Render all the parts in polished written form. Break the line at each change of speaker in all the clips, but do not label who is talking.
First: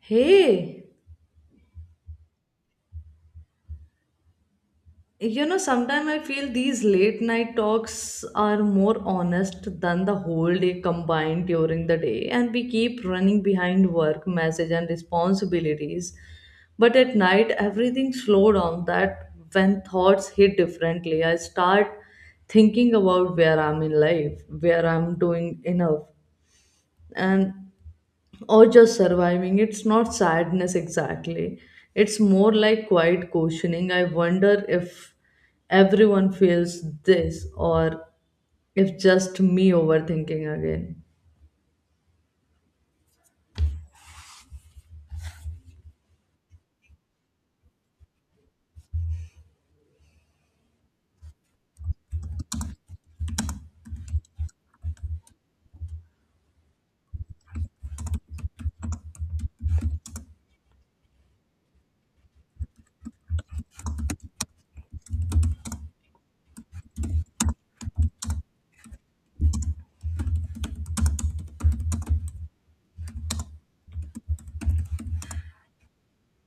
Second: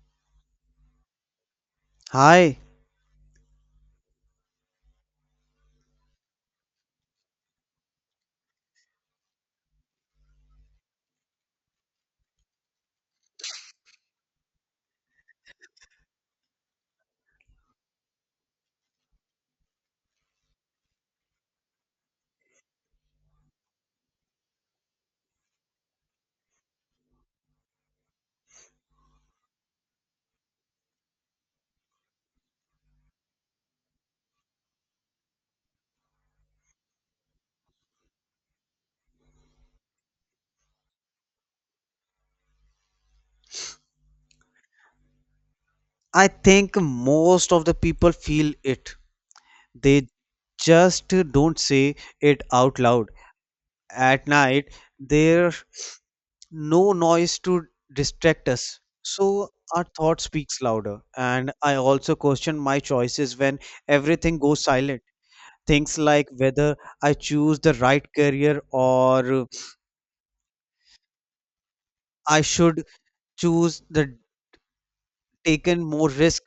Hey,
Hi,
sometimes I feel these late night talks are more honest than the whole day combined during the day, and we keep running behind work, message, and responsibilities. But at night, everything slow down. That when thoughts hit differently, I start thinking about where I'm in life, where I'm doing enough, and or just surviving. It's not sadness exactly. It's more like quiet questioning. I wonder if everyone feels this or if just me overthinking again.
I think most of the people feel it. They just don't say it out loud. At night, there's no noise to distract us. So our thought speaks louder. And I also question my choices when everything goes silent. Things like whether I choose the right career or I should choose the taken more risk.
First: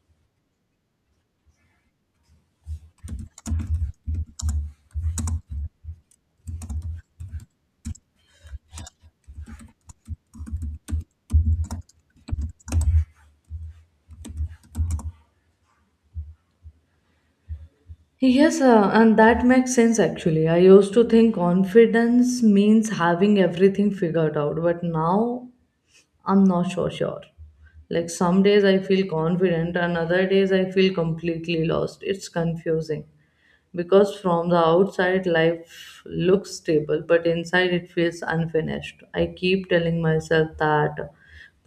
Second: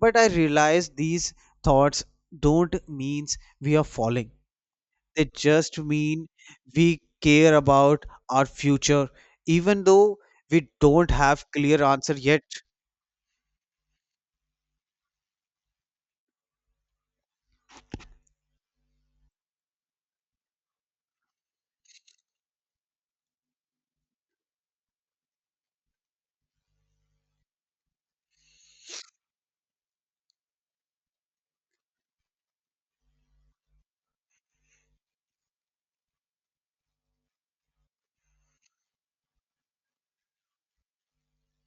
But I realize these thoughts don't mean we are falling. They just mean we care about our future, even though we don't have clear answer yet.
Yes, and that makes sense actually. I used to think confidence means having everything figured out, but now I'm not so sure. Like some days I feel confident, and other days I feel completely lost. It's confusing. Because from the outside life looks stable, but inside it feels unfinished. I keep telling myself that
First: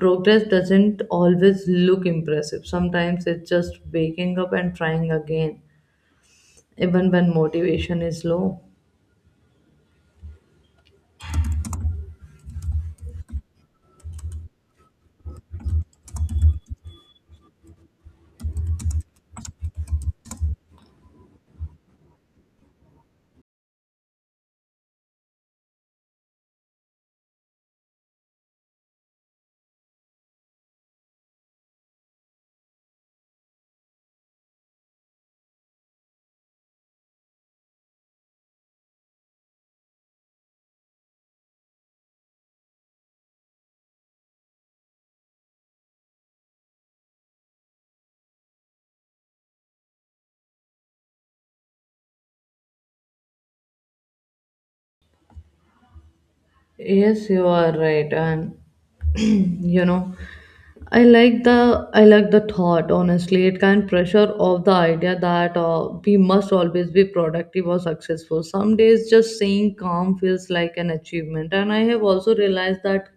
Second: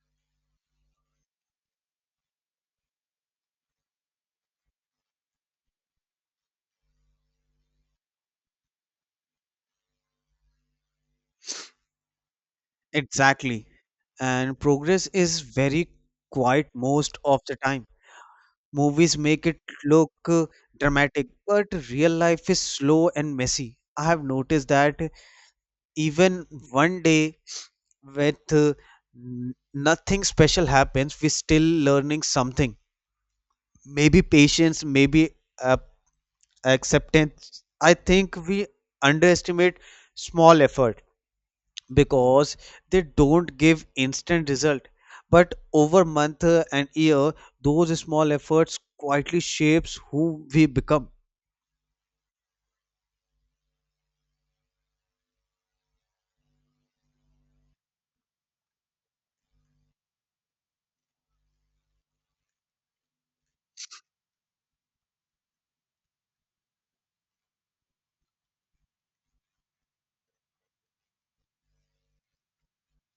progress doesn't always look impressive. Sometimes it's just waking up and trying again, even when motivation is low.
Exactly. And progress is very quiet most of the time. Movies make it look dramatic, but real life is slow and messy. I have noticed that even one day with nothing special happens, we still learning something. Maybe patience, maybe uh, acceptance. I think we underestimate small effort because they don't give instant result, but over month and year, those small efforts quietly shapes who we become.
Yes, you are right, and you know, I like the thought. Honestly, it can pressure off the idea that we must always be productive or successful. Some days, just saying calm feels like an achievement, and I have also realized that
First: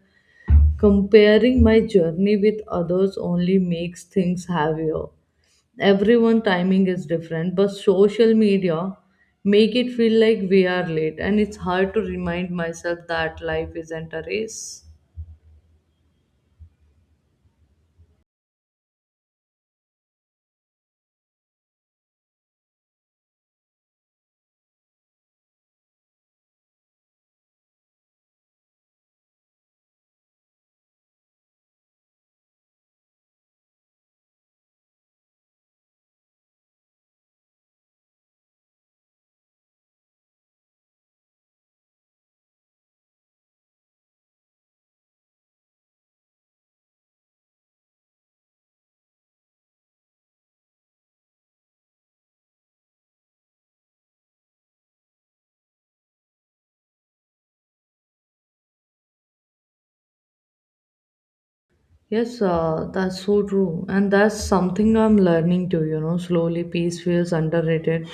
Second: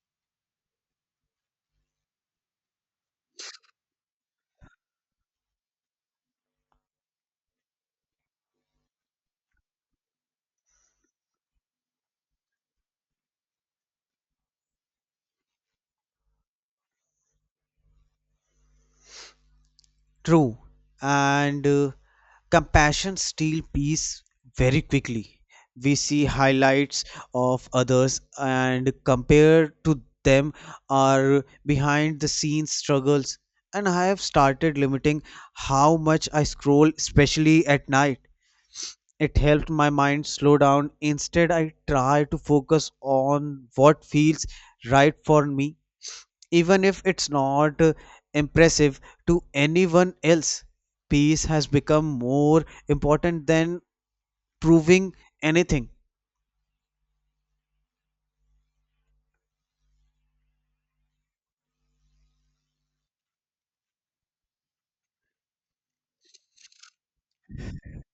comparing my journey with others only makes things heavier. Everyone timing is different, but social media make it feel like we are late, and it's hard to remind myself that life isn't a race.
True. And Compassion steals peace very quickly. We see highlights of others and compare to them our behind the scenes struggles. And I have started limiting how much I scroll, especially at night. It helped my mind slow down. Instead, I try to focus on what feels right for me, even if it's not impressive to anyone else. Peace has become more important than proving anything.
Yes, that's so true. And that's something I'm learning to, slowly peace feels underrated.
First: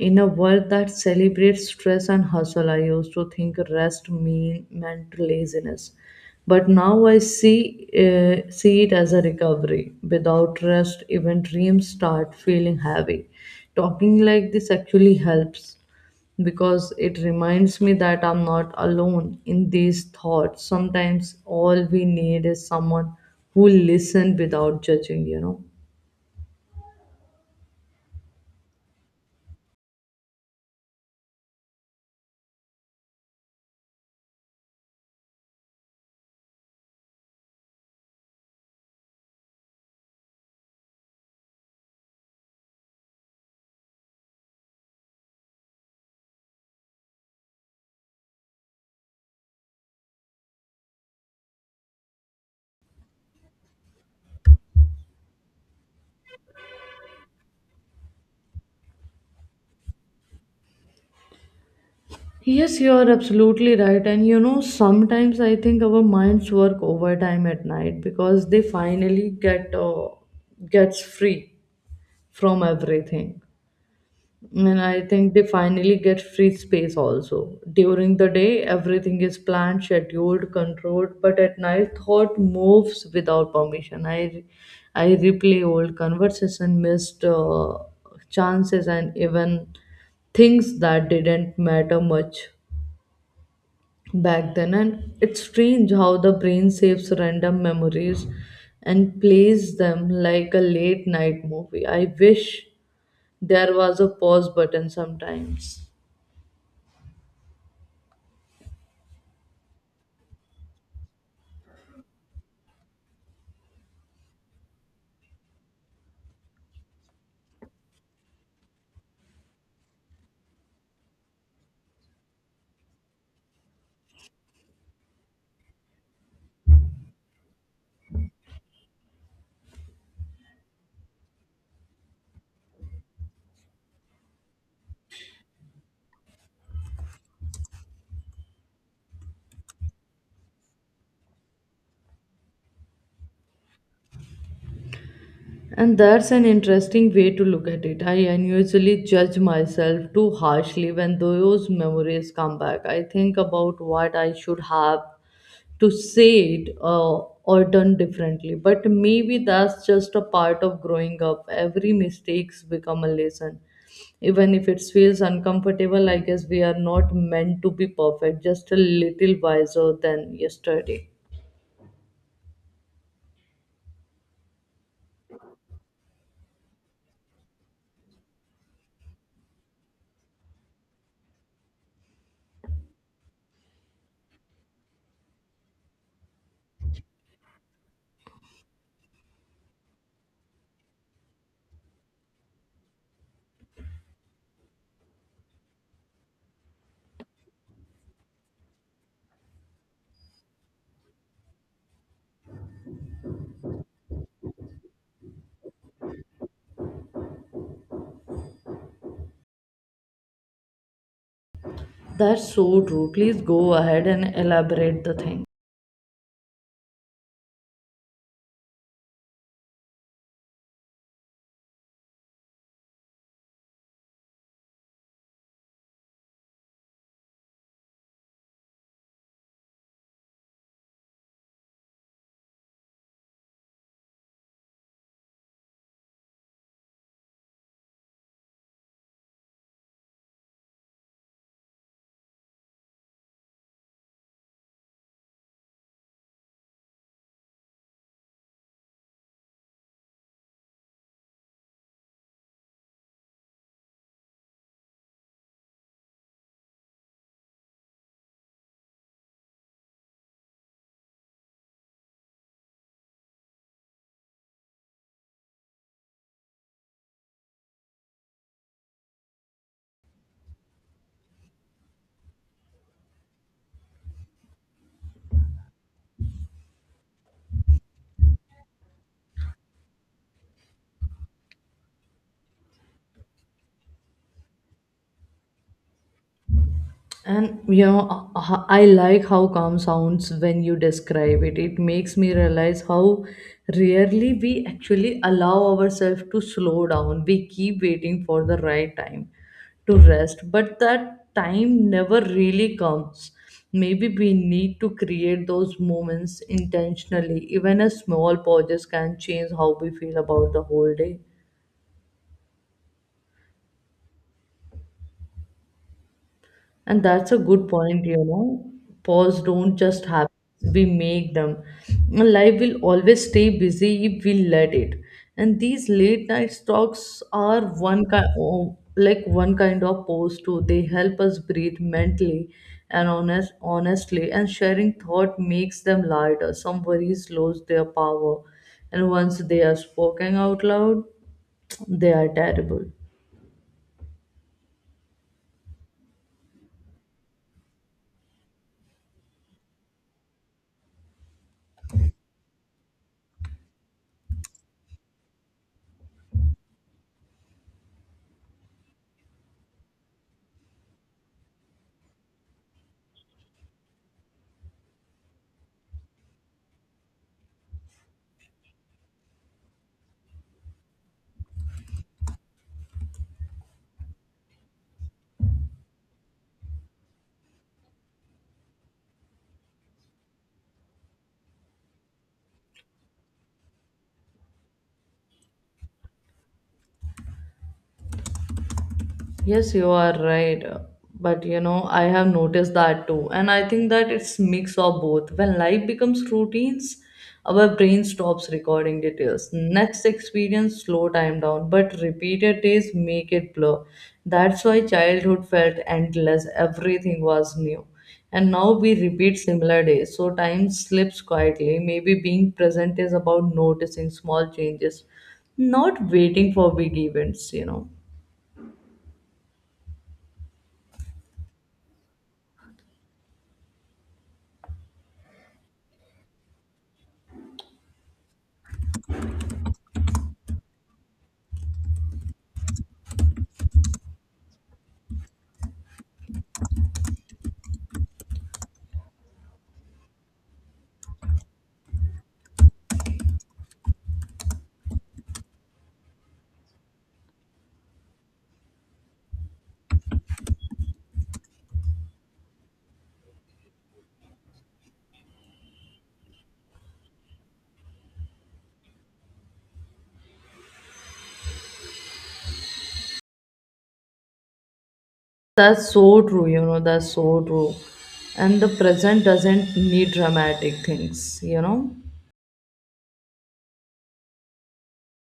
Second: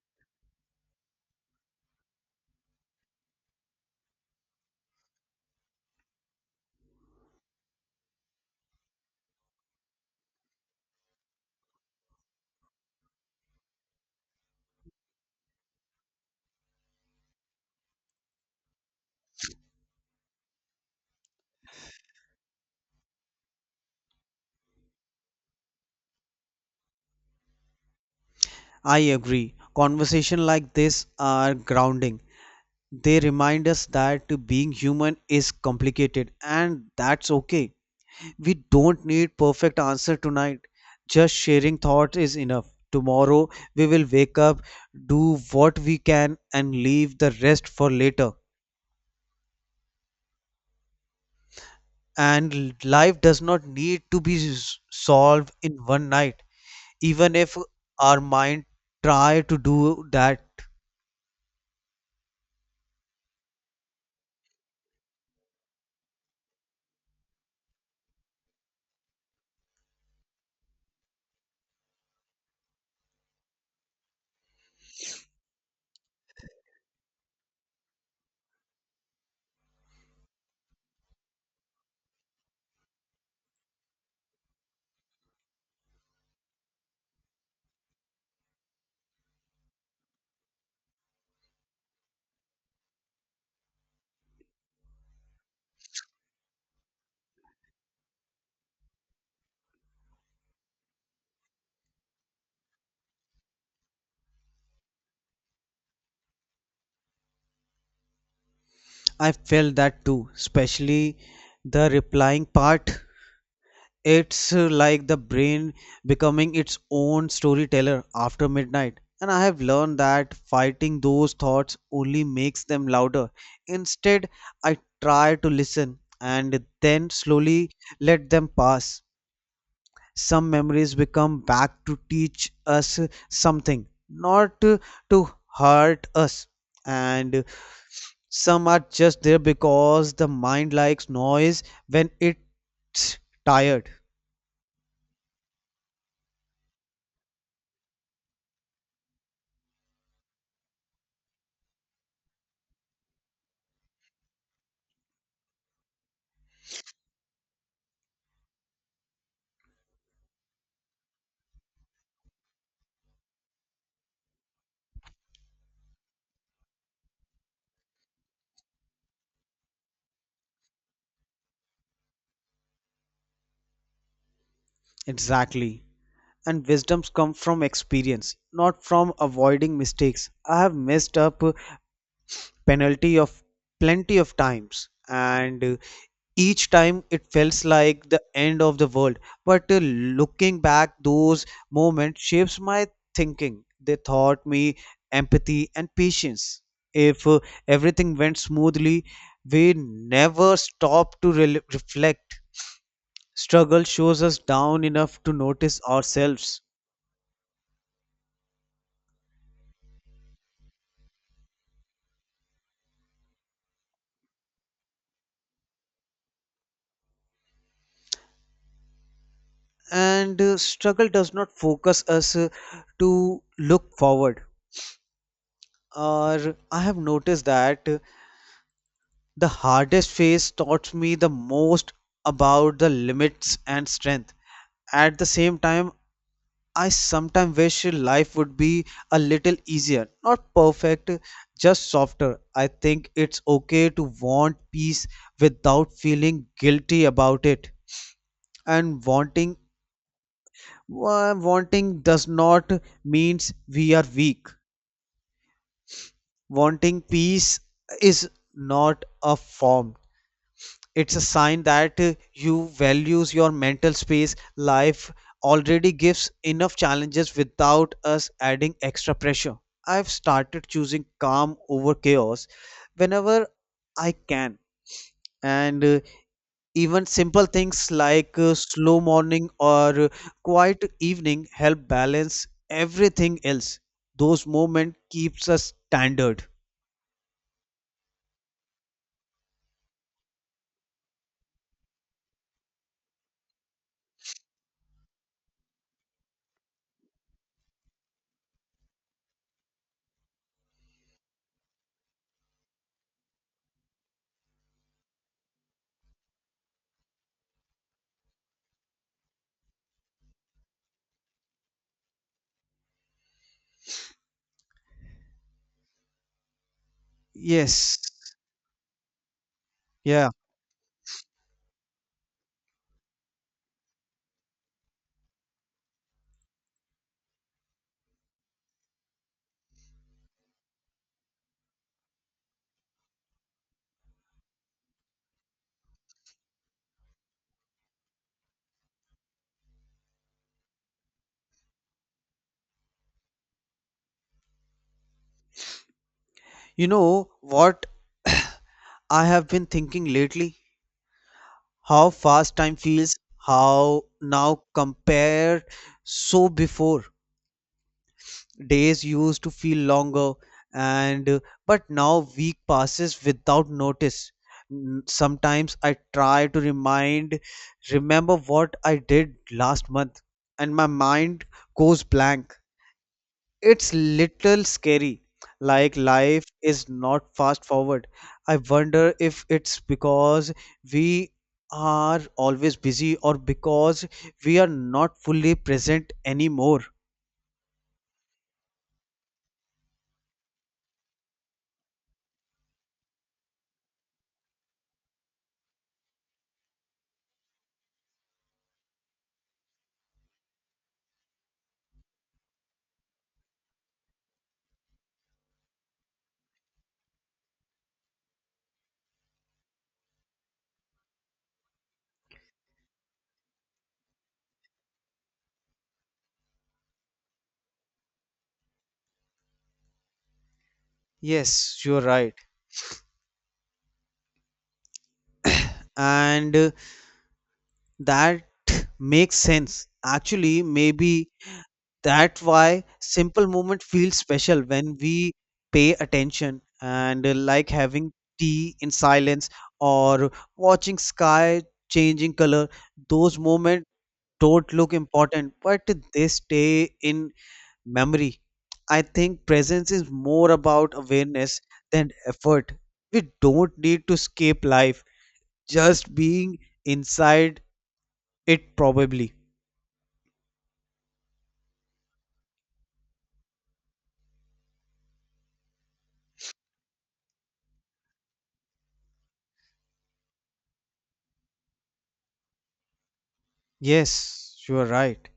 In a world that celebrates stress and hustle, I used to think rest meant laziness. But now I see it as a recovery. Without rest, even dreams start feeling heavy. Talking like this actually helps because it reminds me that I'm not alone in these thoughts. Sometimes all we need is someone who listen without judging.
I agree. Conversation like this are grounding. They remind us that being human is complicated, and that's okay. We don't need perfect answer tonight. Just sharing thoughts is enough. Tomorrow we will wake up, do what we can, and leave the rest for later. And life does not need to be solved in one night, even if our mind try to do that.
Yes, you are absolutely right. And sometimes I think our minds work overtime at night because they finally gets free from everything. And I think they finally get free space also. During the day, everything is planned, scheduled, controlled, but at night, thought moves without permission. I replay old conversation, missed chances, and even things that didn't matter much back then. And it's strange how the brain saves random memories and plays them like a late night movie. I wish there was a pause button sometimes.
I felt that too, especially the replying part. It's like the brain becoming its own storyteller after midnight. And I have learned that fighting those thoughts only makes them louder. Instead, I try to listen and then slowly let them pass. Some memories become back to teach us something, not to hurt us. And some are just there because the mind likes noise when it's tired.
And that's an interesting way to look at it. I unusually judge myself too harshly when those memories come back. I think about what I should have to say it or done differently. But maybe that's just a part of growing up. Every mistakes become a lesson. Even if it feels uncomfortable, I guess we are not meant to be perfect, just a little wiser than yesterday.
Exactly. And wisdoms come from experience, not from avoiding mistakes. I have messed up penalty of plenty of times, and each time it feels like the end of the world, but looking back, those moments shapes my thinking. They taught me empathy and patience. If everything went smoothly, we never stop to rel reflect. Struggle shows us down enough to notice ourselves.
That's so true. Please go ahead and elaborate the thing.
And Struggle does not focus us to look forward. Or I have noticed that the hardest phase taught me the most about the limits and strength. At the same time, I sometimes wish life would be a little easier, not perfect, just softer. I think it's okay to want peace without feeling guilty about it. And wanting does not means we are weak. Wanting peace is not a form. It's a sign that you values your mental space. Life already gives enough challenges without us adding extra pressure. I've started choosing calm over chaos whenever I can. And Even simple things like slow morning or quiet evening help balance everything else. Those moments keeps us standard.
And I like how calm sounds when you describe it. It makes me realize how rarely we actually allow ourselves to slow down. We keep waiting for the right time to rest, but that time never really comes. Maybe we need to create those moments intentionally. Even a small pauses can change how we feel about the whole day. And that's a good
Yes.
point. Pause don't just
Yeah,
happen, we make them. And life will always stay busy if we let it. And these late night talks are one kind of pause too. They help us breathe mentally and honestly, and sharing thought makes them lighter. Some worries lose their power and once they are spoken out loud, they are terrible.
you know what, I have been thinking lately how fast time feels, how now compared so before, days used to feel longer. And But now week passes without notice. Sometimes I try to remind remember what I did last month, and my mind goes blank. It's little scary. Like life is not fast forward. I wonder if it's because we are always busy or because we are not fully present anymore.
Yes, you are right. But I have noticed that too. And I think that it's mix of both. When life becomes routines, our brain stops recording details. Next experience slow time down, but repeated days make it blur. That's why childhood felt endless. Everything was new. And now we repeat similar days. So time slips quietly. Maybe being present is about noticing small changes, not waiting for big events.
Yes, you're right. And That makes sense. Actually, maybe that's why simple moment feels special when we pay attention. And Like having tea in silence or watching sky changing color. Those moments don't look important, but they stay in memory. I think presence is more about awareness than effort. We don't need to escape life, just being inside it, probably.
That's so true, that's so true. And the present doesn't need dramatic things.
Yes, you are right.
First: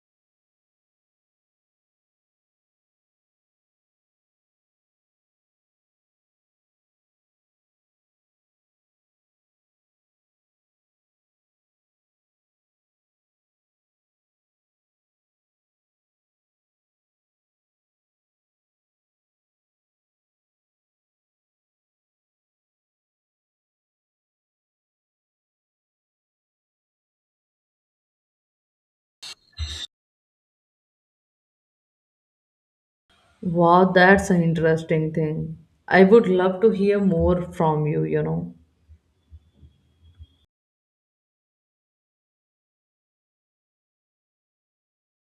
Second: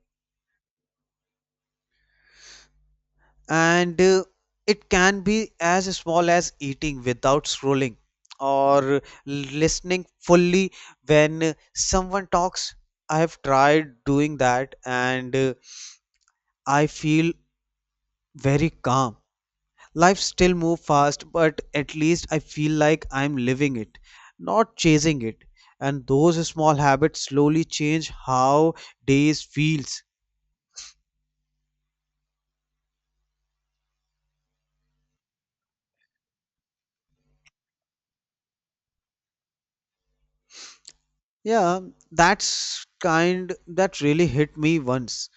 and It can be as small as eating without scrolling or listening fully when someone talks. I have tried doing that, and I feel very calm. Life still moves fast, but at least I feel like I'm living it, not chasing it. And those small habits slowly change how days feels.
Wow, that's an interesting thing. I would love to hear more from you, you know.
Yeah, that's kind that really hit me once.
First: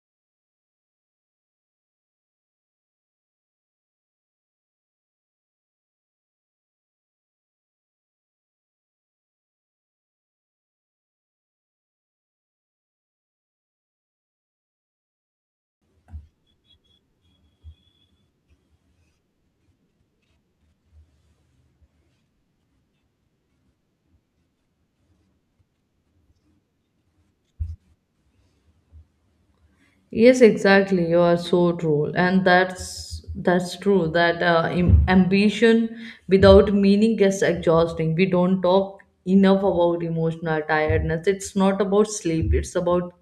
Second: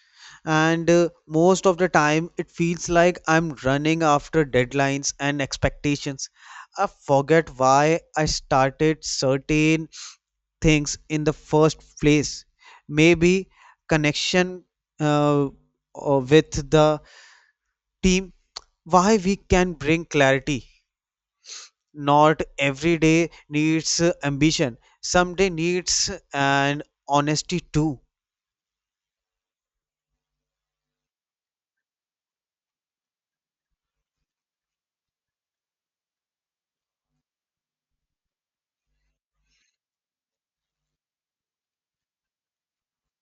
And Most of the time it feels like I'm running after deadlines and expectations. I forget why I started certain things in the first place. Maybe connection uh, or with the team why we can bring clarity. Not every day needs ambition. Some day needs an honesty too.
Yes, exactly. You are so true, and that's true. That ambition without meaning gets exhausting. We don't talk enough about emotional tiredness. It's not about sleep. It's about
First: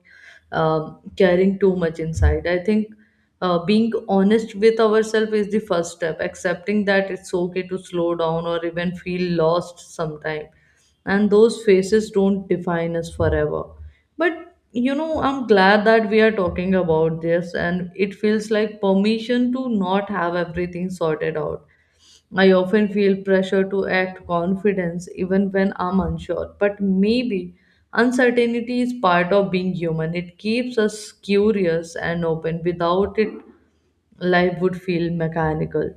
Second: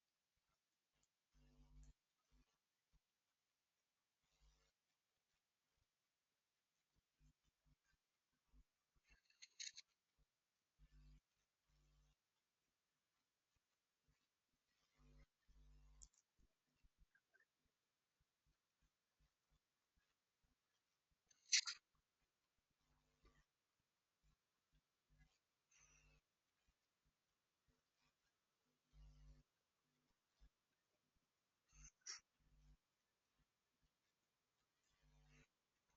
carrying too much inside. I think being honest with ourselves is the first step. Accepting that it's okay to slow down or even feel lost sometime, and those faces don't define us forever. But I'm glad that we are talking about this, and it feels like permission to not have everything sorted out. I often feel pressure to act confidence even when I'm unsure. But maybe uncertainty is part of being human. It keeps us curious and open. Without it, life would feel mechanical.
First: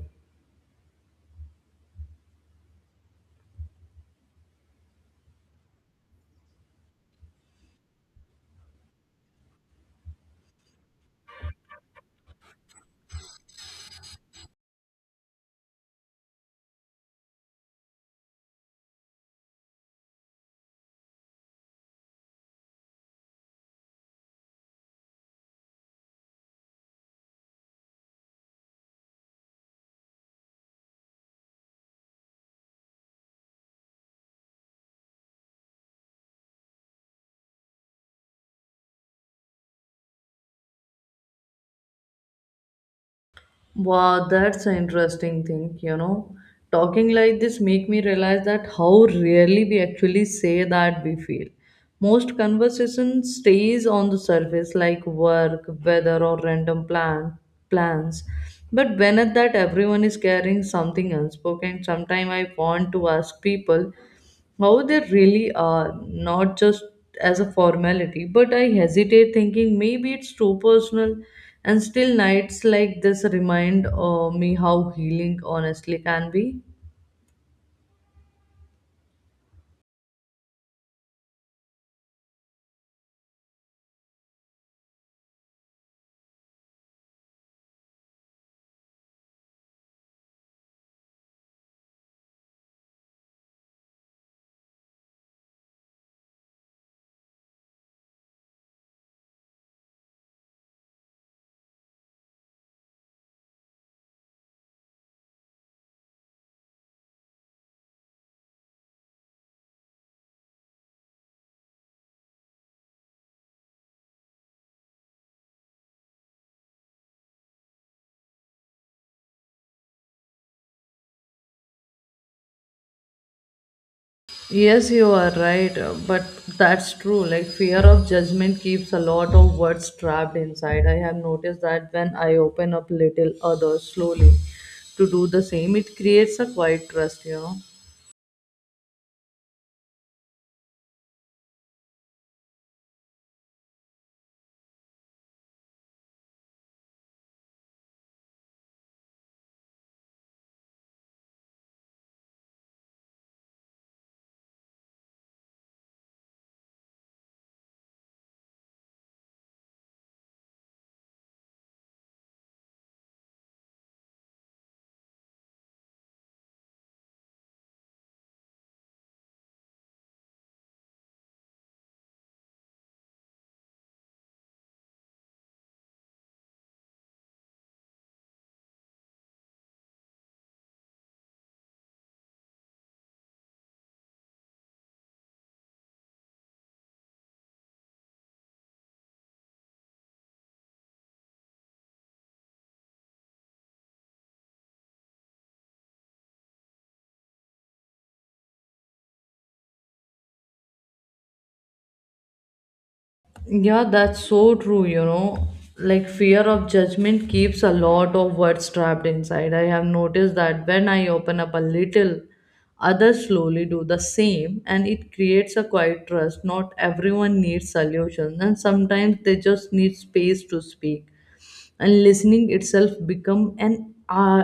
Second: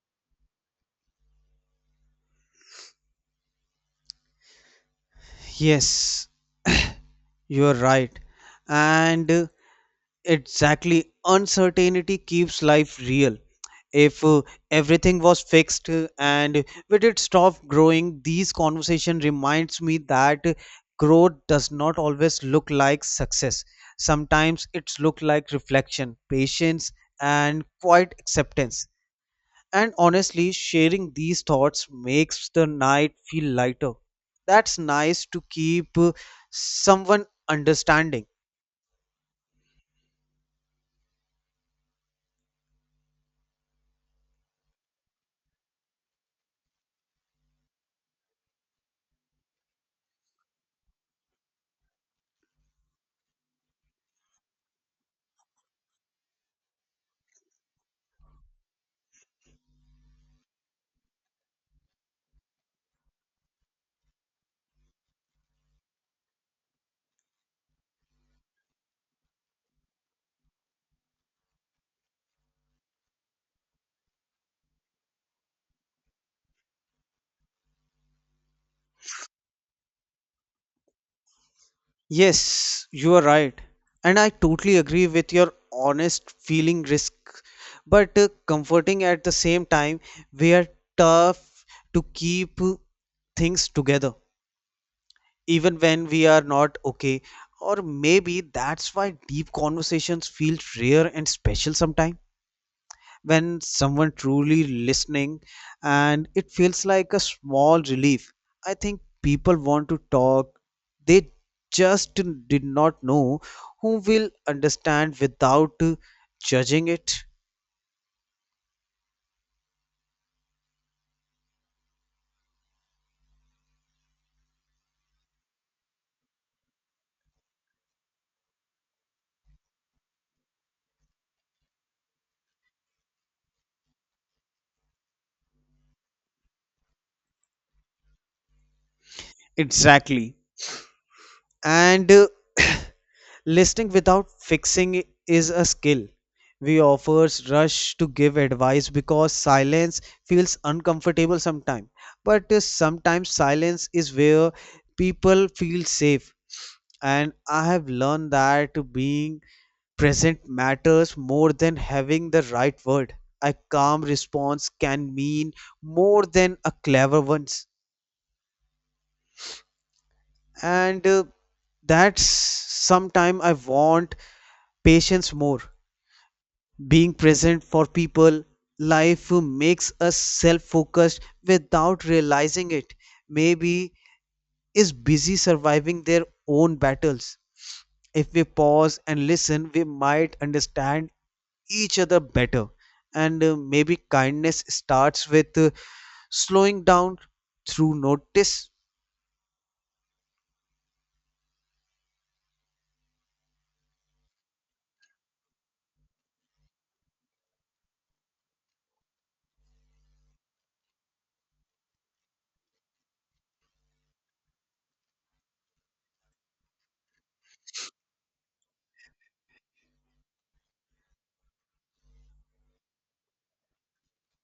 Yes. You're right. and Exactly. Uncertainty keeps life real. If everything was fixed and we did stop growing, these conversation reminds me that growth does not always look like success. Sometimes it's look like reflection, patience, and quiet acceptance. And honestly, sharing these thoughts makes the night feel lighter. That's nice to keep someone understanding.
Wow, that's an interesting thing. Talking like this make me realize that how rarely we actually say that we feel. Most conversation stays on the surface like work, weather or random plans. But when at that everyone is carrying something unspoken, sometimes I want to ask people how they really are, not just as a formality, but I hesitate thinking maybe it's too personal. And still, nights like this remind me how healing honestly can be.
Yes, you are right. And I totally agree with your honest feeling risk, but comforting at the same time, we are tough to keep things together, even when we are not okay. Or maybe that's why deep conversations feel rare and special. Sometimes when someone truly listening, and it feels like a small relief. I think people want to talk, they just did not know who will understand without judging it.
Yes, you are right, but that's true. Like, fear of judgment keeps a lot of words trapped inside. I have noticed that when I open up little others slowly to do the same, it creates a quiet trust.
Exactly. and Listening without fixing is a skill. We offers rush to give advice because silence feels uncomfortable sometimes. But sometimes silence is where people feel safe. And I have learned that being present matters more than having the right word. A calm response can mean more than a clever one's. And That's sometime I want patience more, being present for people. Life makes us self-focused without realizing it. Maybe is busy surviving their own battles. If we pause and listen, we might understand each other better. And Maybe kindness starts with slowing down through notice.
Yeah, that's so true. Like fear of judgment keeps a lot of words trapped inside. I have noticed that when I open up a little, others slowly do the same, and it creates a quiet trust. Not everyone needs solutions, and sometimes they just need space to speak, and listening itself become uh,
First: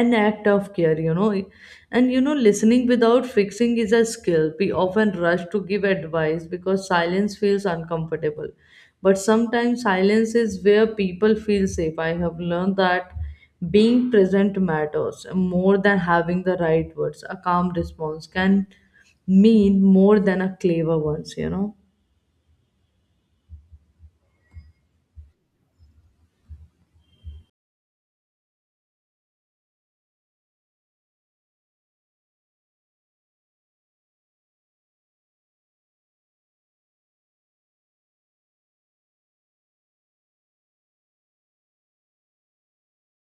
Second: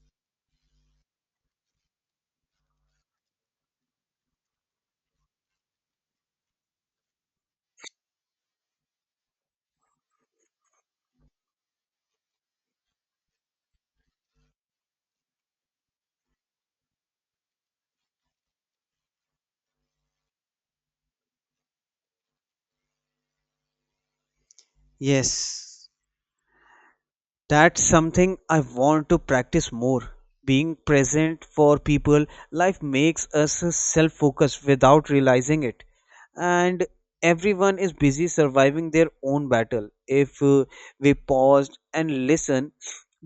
an act of care. And listening without fixing is a skill. We often rush to give advice because silence feels uncomfortable, but sometimes silence is where people feel safe. I have learned that being present matters more than having the right words. A calm response can mean more than a clever ones.
Yes, that's something I want to practice more. Being present for people, life makes us self focused without realizing it. And everyone is busy surviving their own battle. If we paused and listen,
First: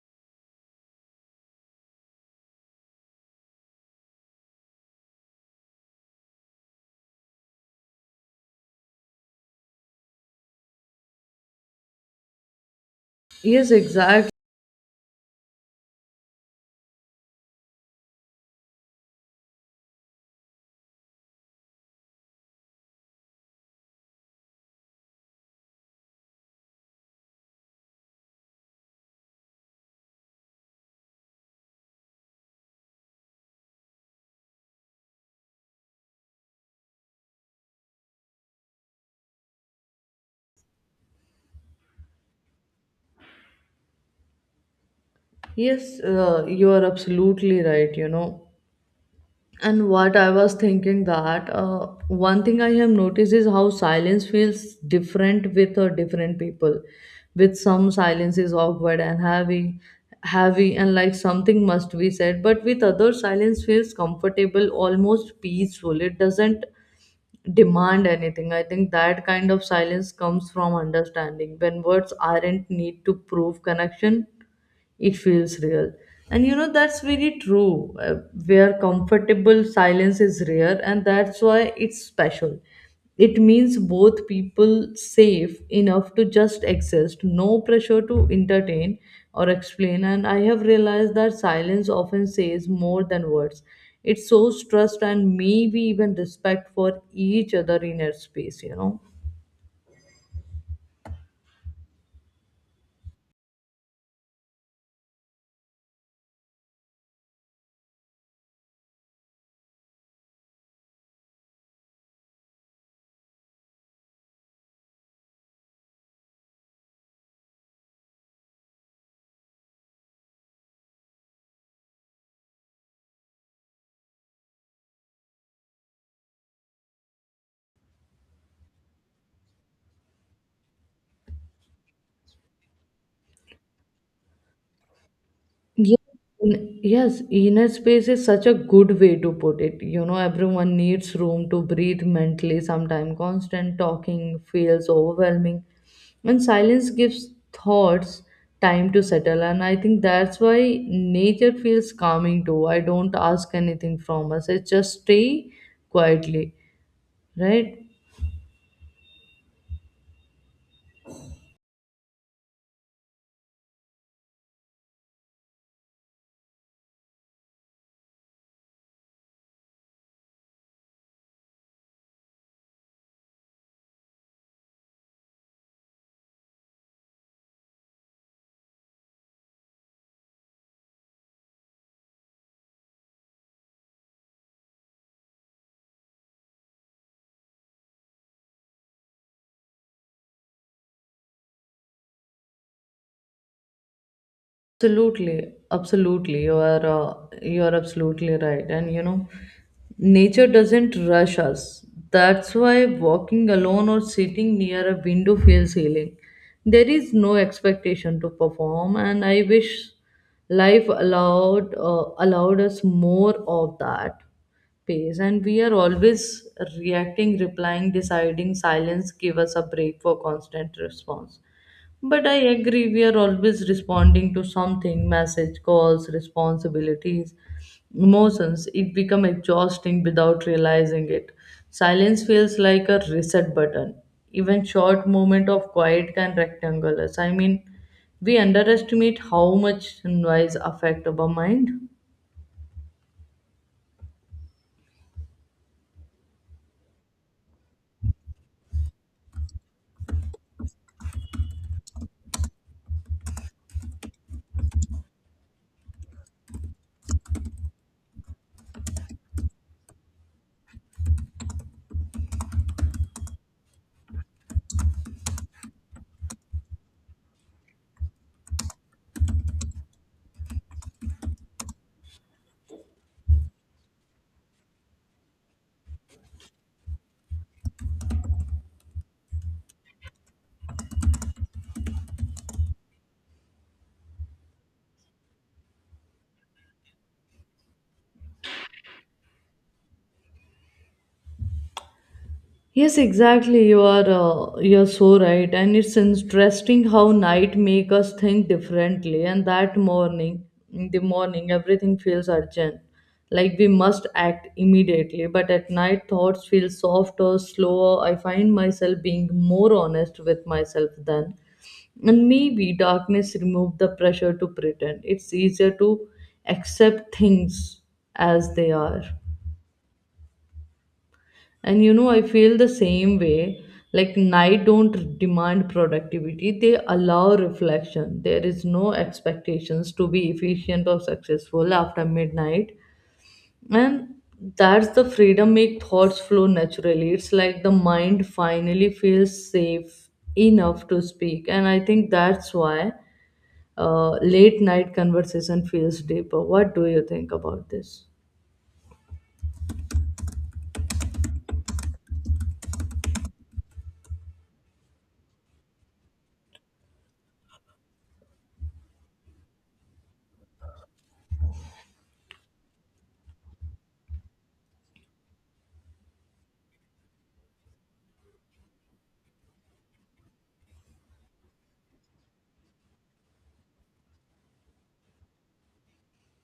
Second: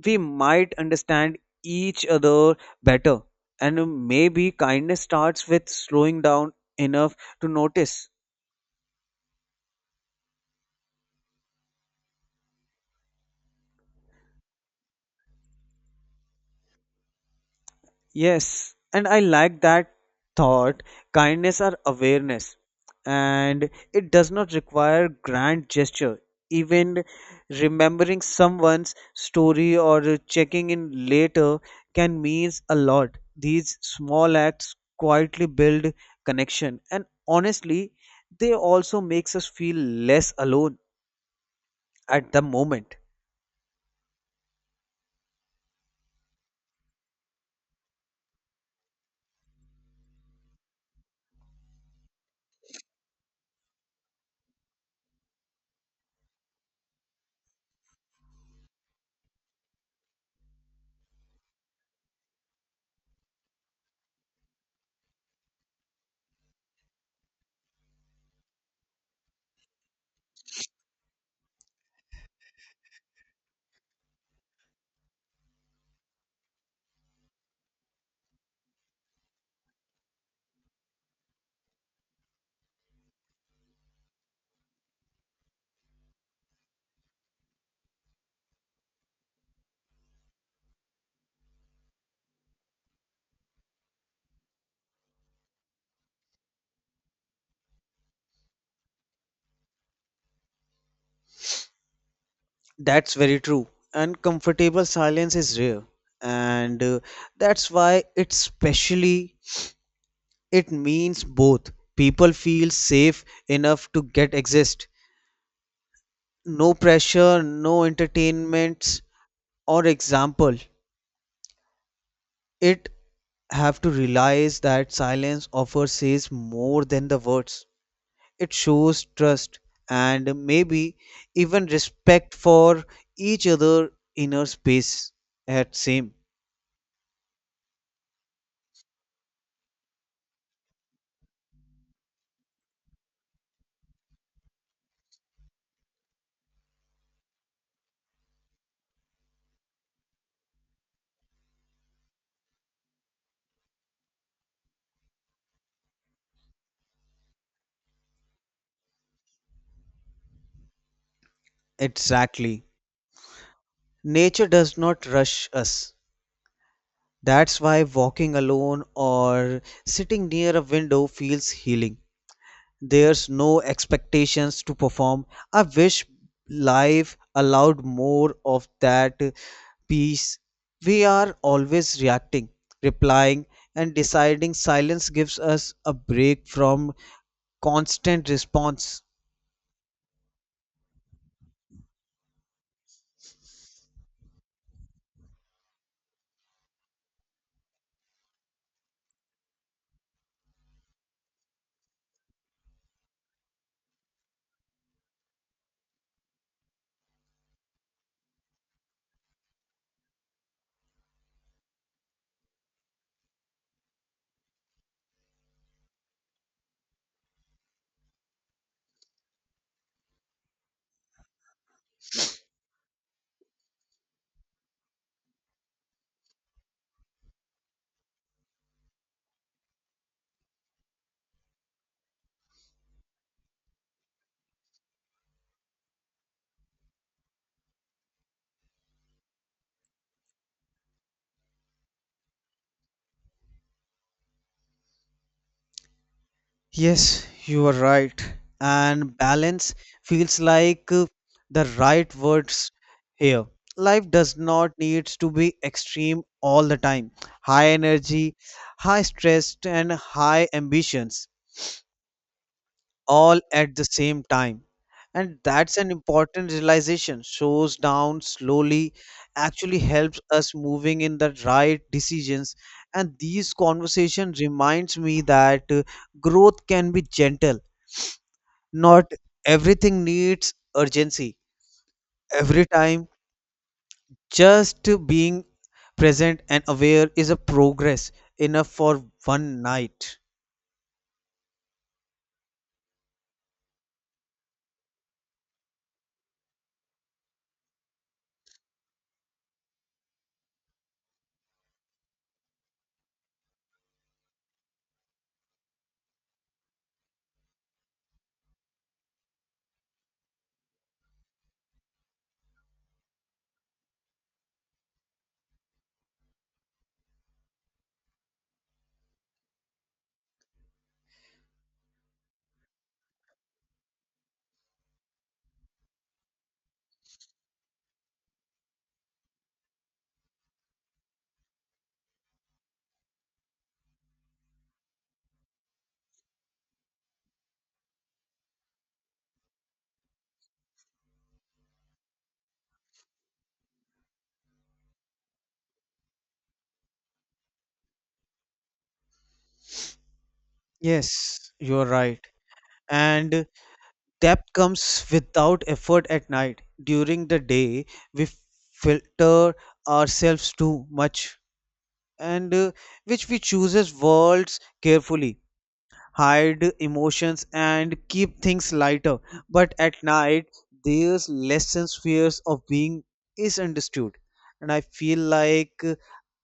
we might understand each other better. And maybe kindness starts with slowing down enough to notice.
Yes, exactly.
Yes, and I like that thought. Kindness or awareness, and it does not require grand gesture. Even remembering someone's story or checking in later can means a lot. These small acts quietly build connection, and honestly, they also makes us feel less alone at the moment.
Yes, you are absolutely right. And what I was thinking that one thing I have noticed is how silence feels different with different people. With some silence is awkward and heavy and like something must be said. But with other silence feels comfortable, almost peaceful. It doesn't demand anything. I think that kind of silence comes from understanding when words aren't need to prove connection. It feels real. And that's very true. Where comfortable silence is rare, and that's why it's special. It means both people safe enough to just exist, no pressure to entertain or explain. And I have realized that silence often says more than words. It shows trust and maybe even respect for each other in inner space.
That's very true. And comfortable silence is rare. And That's why it's specially. It means both. People feel safe enough to get exist. No pressure, no entertainments or example. It have to realize that silence offers says more than the words. It shows trust and maybe even respect for each other inner space at
Yes,
same.
inner space is such a good way to put it. Everyone needs room to breathe mentally. Sometimes constant talking feels overwhelming, and silence gives thoughts time to settle. And I think that's why nature feels calming too. I don't ask anything from us, it just stay quietly, right?
Exactly. Nature does not rush us. That's why walking alone or sitting near a window feels healing. There's no expectations to perform. I wish life allowed more of that peace. We are always reacting, replying, and deciding. Silence gives us a break from constant response.
Absolutely, absolutely. You are absolutely right. And nature doesn't rush us. That's why walking alone or sitting near a window feels healing. There is no expectation to perform, and I wish life allowed us more of that pace. And we are always reacting, replying, deciding. Silence give us a break for constant response, but I agree, we are always responding to something message, calls, responsibilities, emotions. It become exhausting without realizing it. Silence feels like a reset button. Even short moment of quiet can rectangle us. I mean, we underestimate how much noise affect our mind.
Yes, you are right. And balance feels like the right words here. Life does not need to be extreme all the time. High energy, high stress, and high ambitions all at the same time. And that's an important realization. Shows down slowly actually helps us moving in the right decisions. And these conversation reminds me that growth can be gentle, not everything needs urgency. Every time, just being present and aware is a progress enough for one night.
Yes, exactly. You're so right, and it's interesting how night make us think differently. And in the morning, everything feels urgent, like we must act immediately. But at night, thoughts feel softer, slower. I find myself being more honest with myself then, and maybe darkness remove the pressure to pretend. It's easier to accept things as they are. And I feel the same way. Like night don't demand productivity, they allow reflection. There is no expectations to be efficient or successful after midnight, and that's the freedom make thoughts flow naturally. It's like the mind finally feels safe enough to speak. And I think that's why late night conversation feels deeper. What do you think about this?
Yes, you're right. And depth comes without effort at night. During the day, we filter ourselves too much, and which we chooses words carefully, hide emotions and keep things lighter. But at night, there's lessons fears of being misunderstood. And I feel like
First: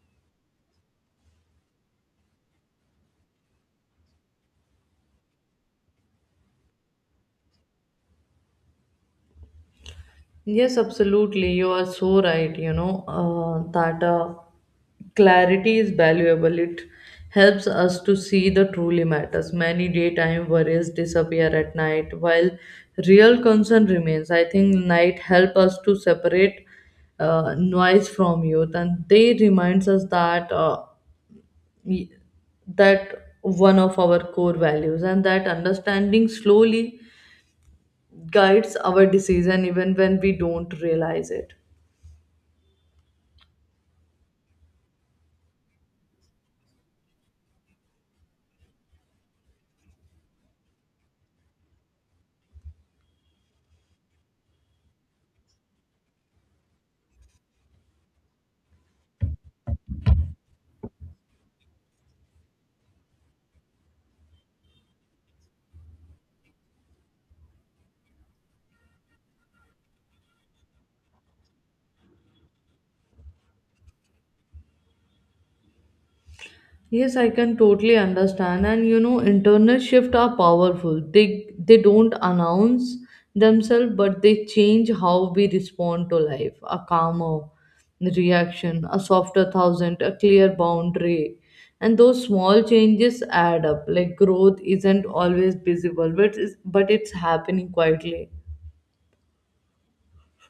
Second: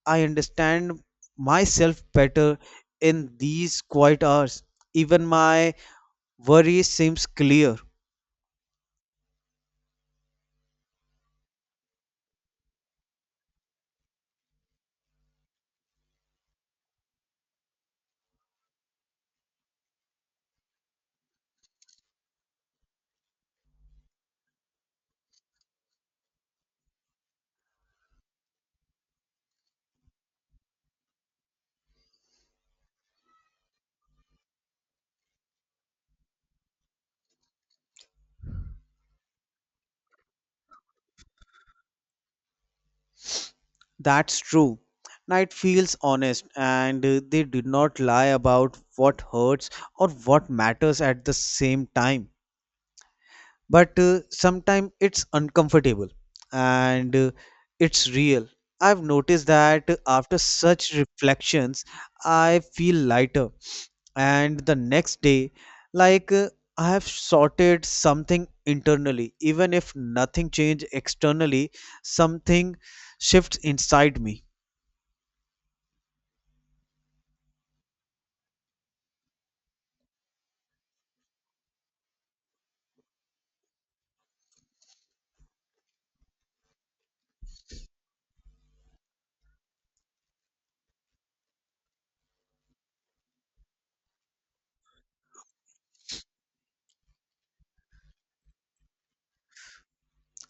I understand myself better in these quiet hours. Even my worry seems clear.
Yes, absolutely. You are so right. You know, that Clarity is valuable. It helps us to see the truly matters. Many daytime worries disappear at night, while real concern remains. I think night help us to separate noise from youth, and they reminds us that y- that one of our core values, and that understanding slowly guides our decision even when we don't realize it.
That's true. Night feels honest, and they do not lie about what hurts or what matters at the same time. But sometimes it's uncomfortable, and it's real. I've noticed that after such reflections, I feel lighter, and the next day, like I have sorted something internally. Even if nothing changed externally, something shifts inside me.
Yes, I can totally understand. And internal shift are powerful. They don't announce themselves, but they change how we respond to life. A calmer reaction, a softer thousand, a clear boundary. And those small changes add up. Like growth isn't always visible, but it's happening quietly.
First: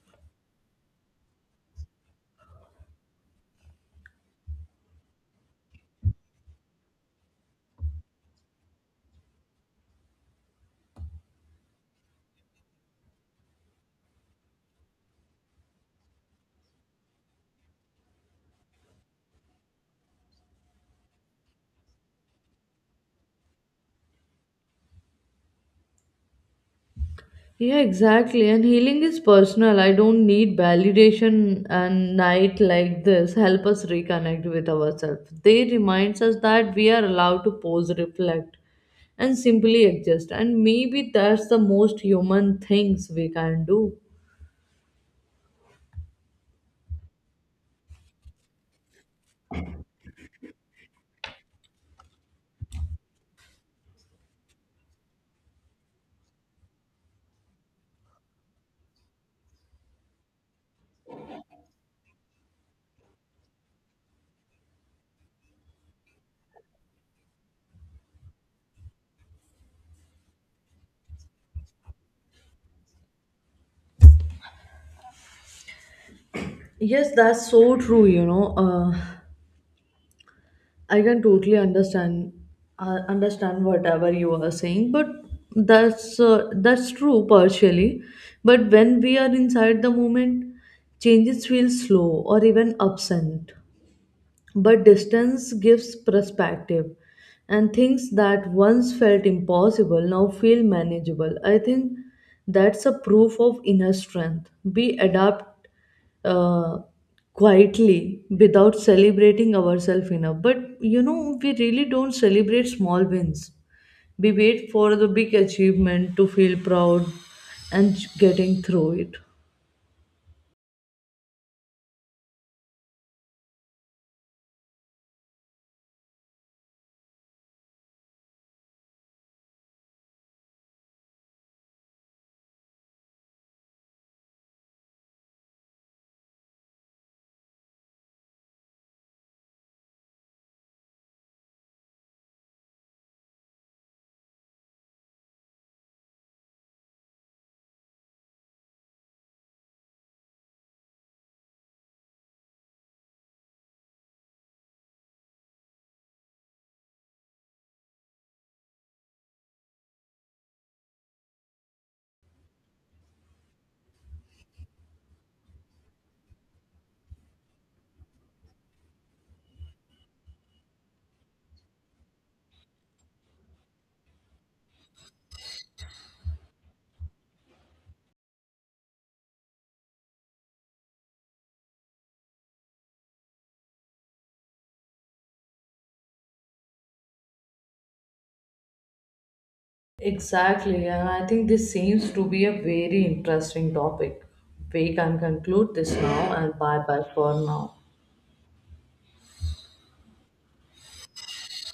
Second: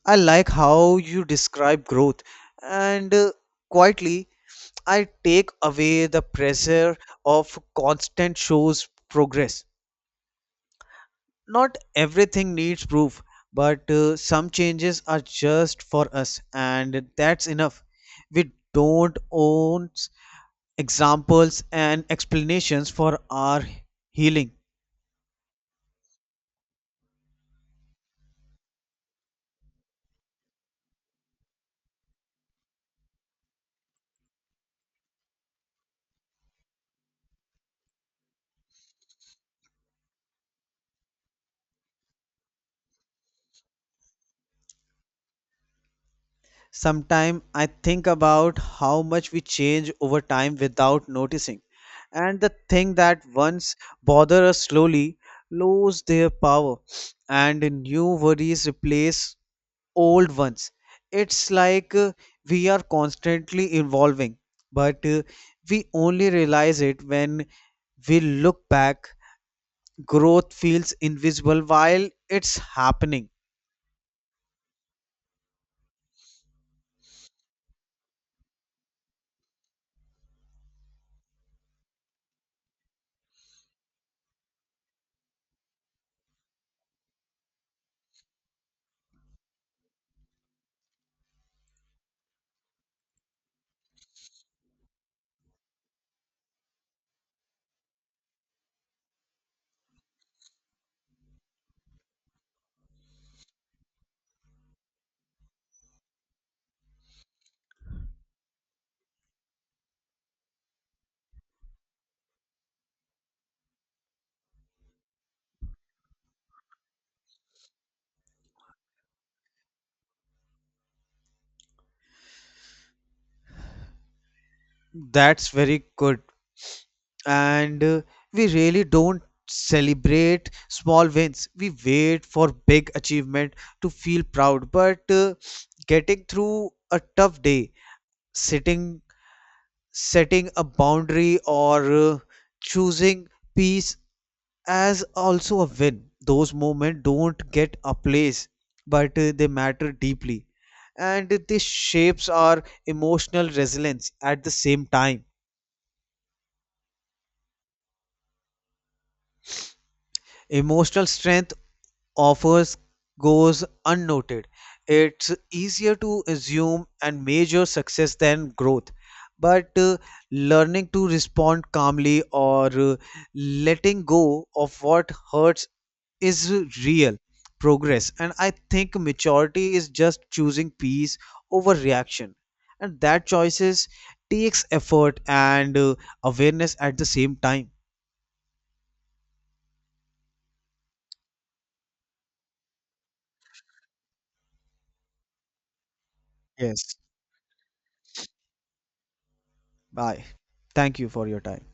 I like how you describe growth and quietly. I take away the pressure of constant shows progress. Not everything needs proof, but some changes are just for us, and that's enough. We don't own examples and explanations for our healing.
Yeah, exactly. And healing is personal. I don't need validation, and night like this help us reconnect with ourselves. They reminds us that we are allowed to pause, reflect, and simply exist. And maybe that's the most human things we can do.
Sometimes I think about how much we change over time without noticing, and the thing that once bother us slowly lose their power, and new worries replace old ones. It's like we are constantly evolving, but we only realize it when we look back. Growth feels invisible while it's happening.
Yes, that's so true. I can totally understand whatever you are saying, but that's true partially. But when we are inside the moment, changes feel slow or even absent. But distance gives perspective, and things that once felt impossible now feel manageable. I think that's a proof of inner strength. We adapt uh, quietly without celebrating ourselves enough. But we really don't celebrate small wins. We wait for the big achievement to feel proud and getting through it.
That's very good. And We really don't celebrate small wins. We wait for big achievement to feel proud, but getting through a tough day, sitting setting a boundary, or choosing peace as also a win. Those moments don't get a place, but they matter deeply, and this shapes our emotional resilience at the same time. Emotional strength offers goes unnoted. It's easier to assume and measure success than growth. But learning to respond calmly or letting go of what hurts is real progress. And I think maturity is just choosing peace over reaction. And that choices takes effort and awareness at the same time.
Exactly, and I think this seems to be a very interesting topic. We can conclude this now and bye
Yes.
bye for now.
Bye. Thank you for your time.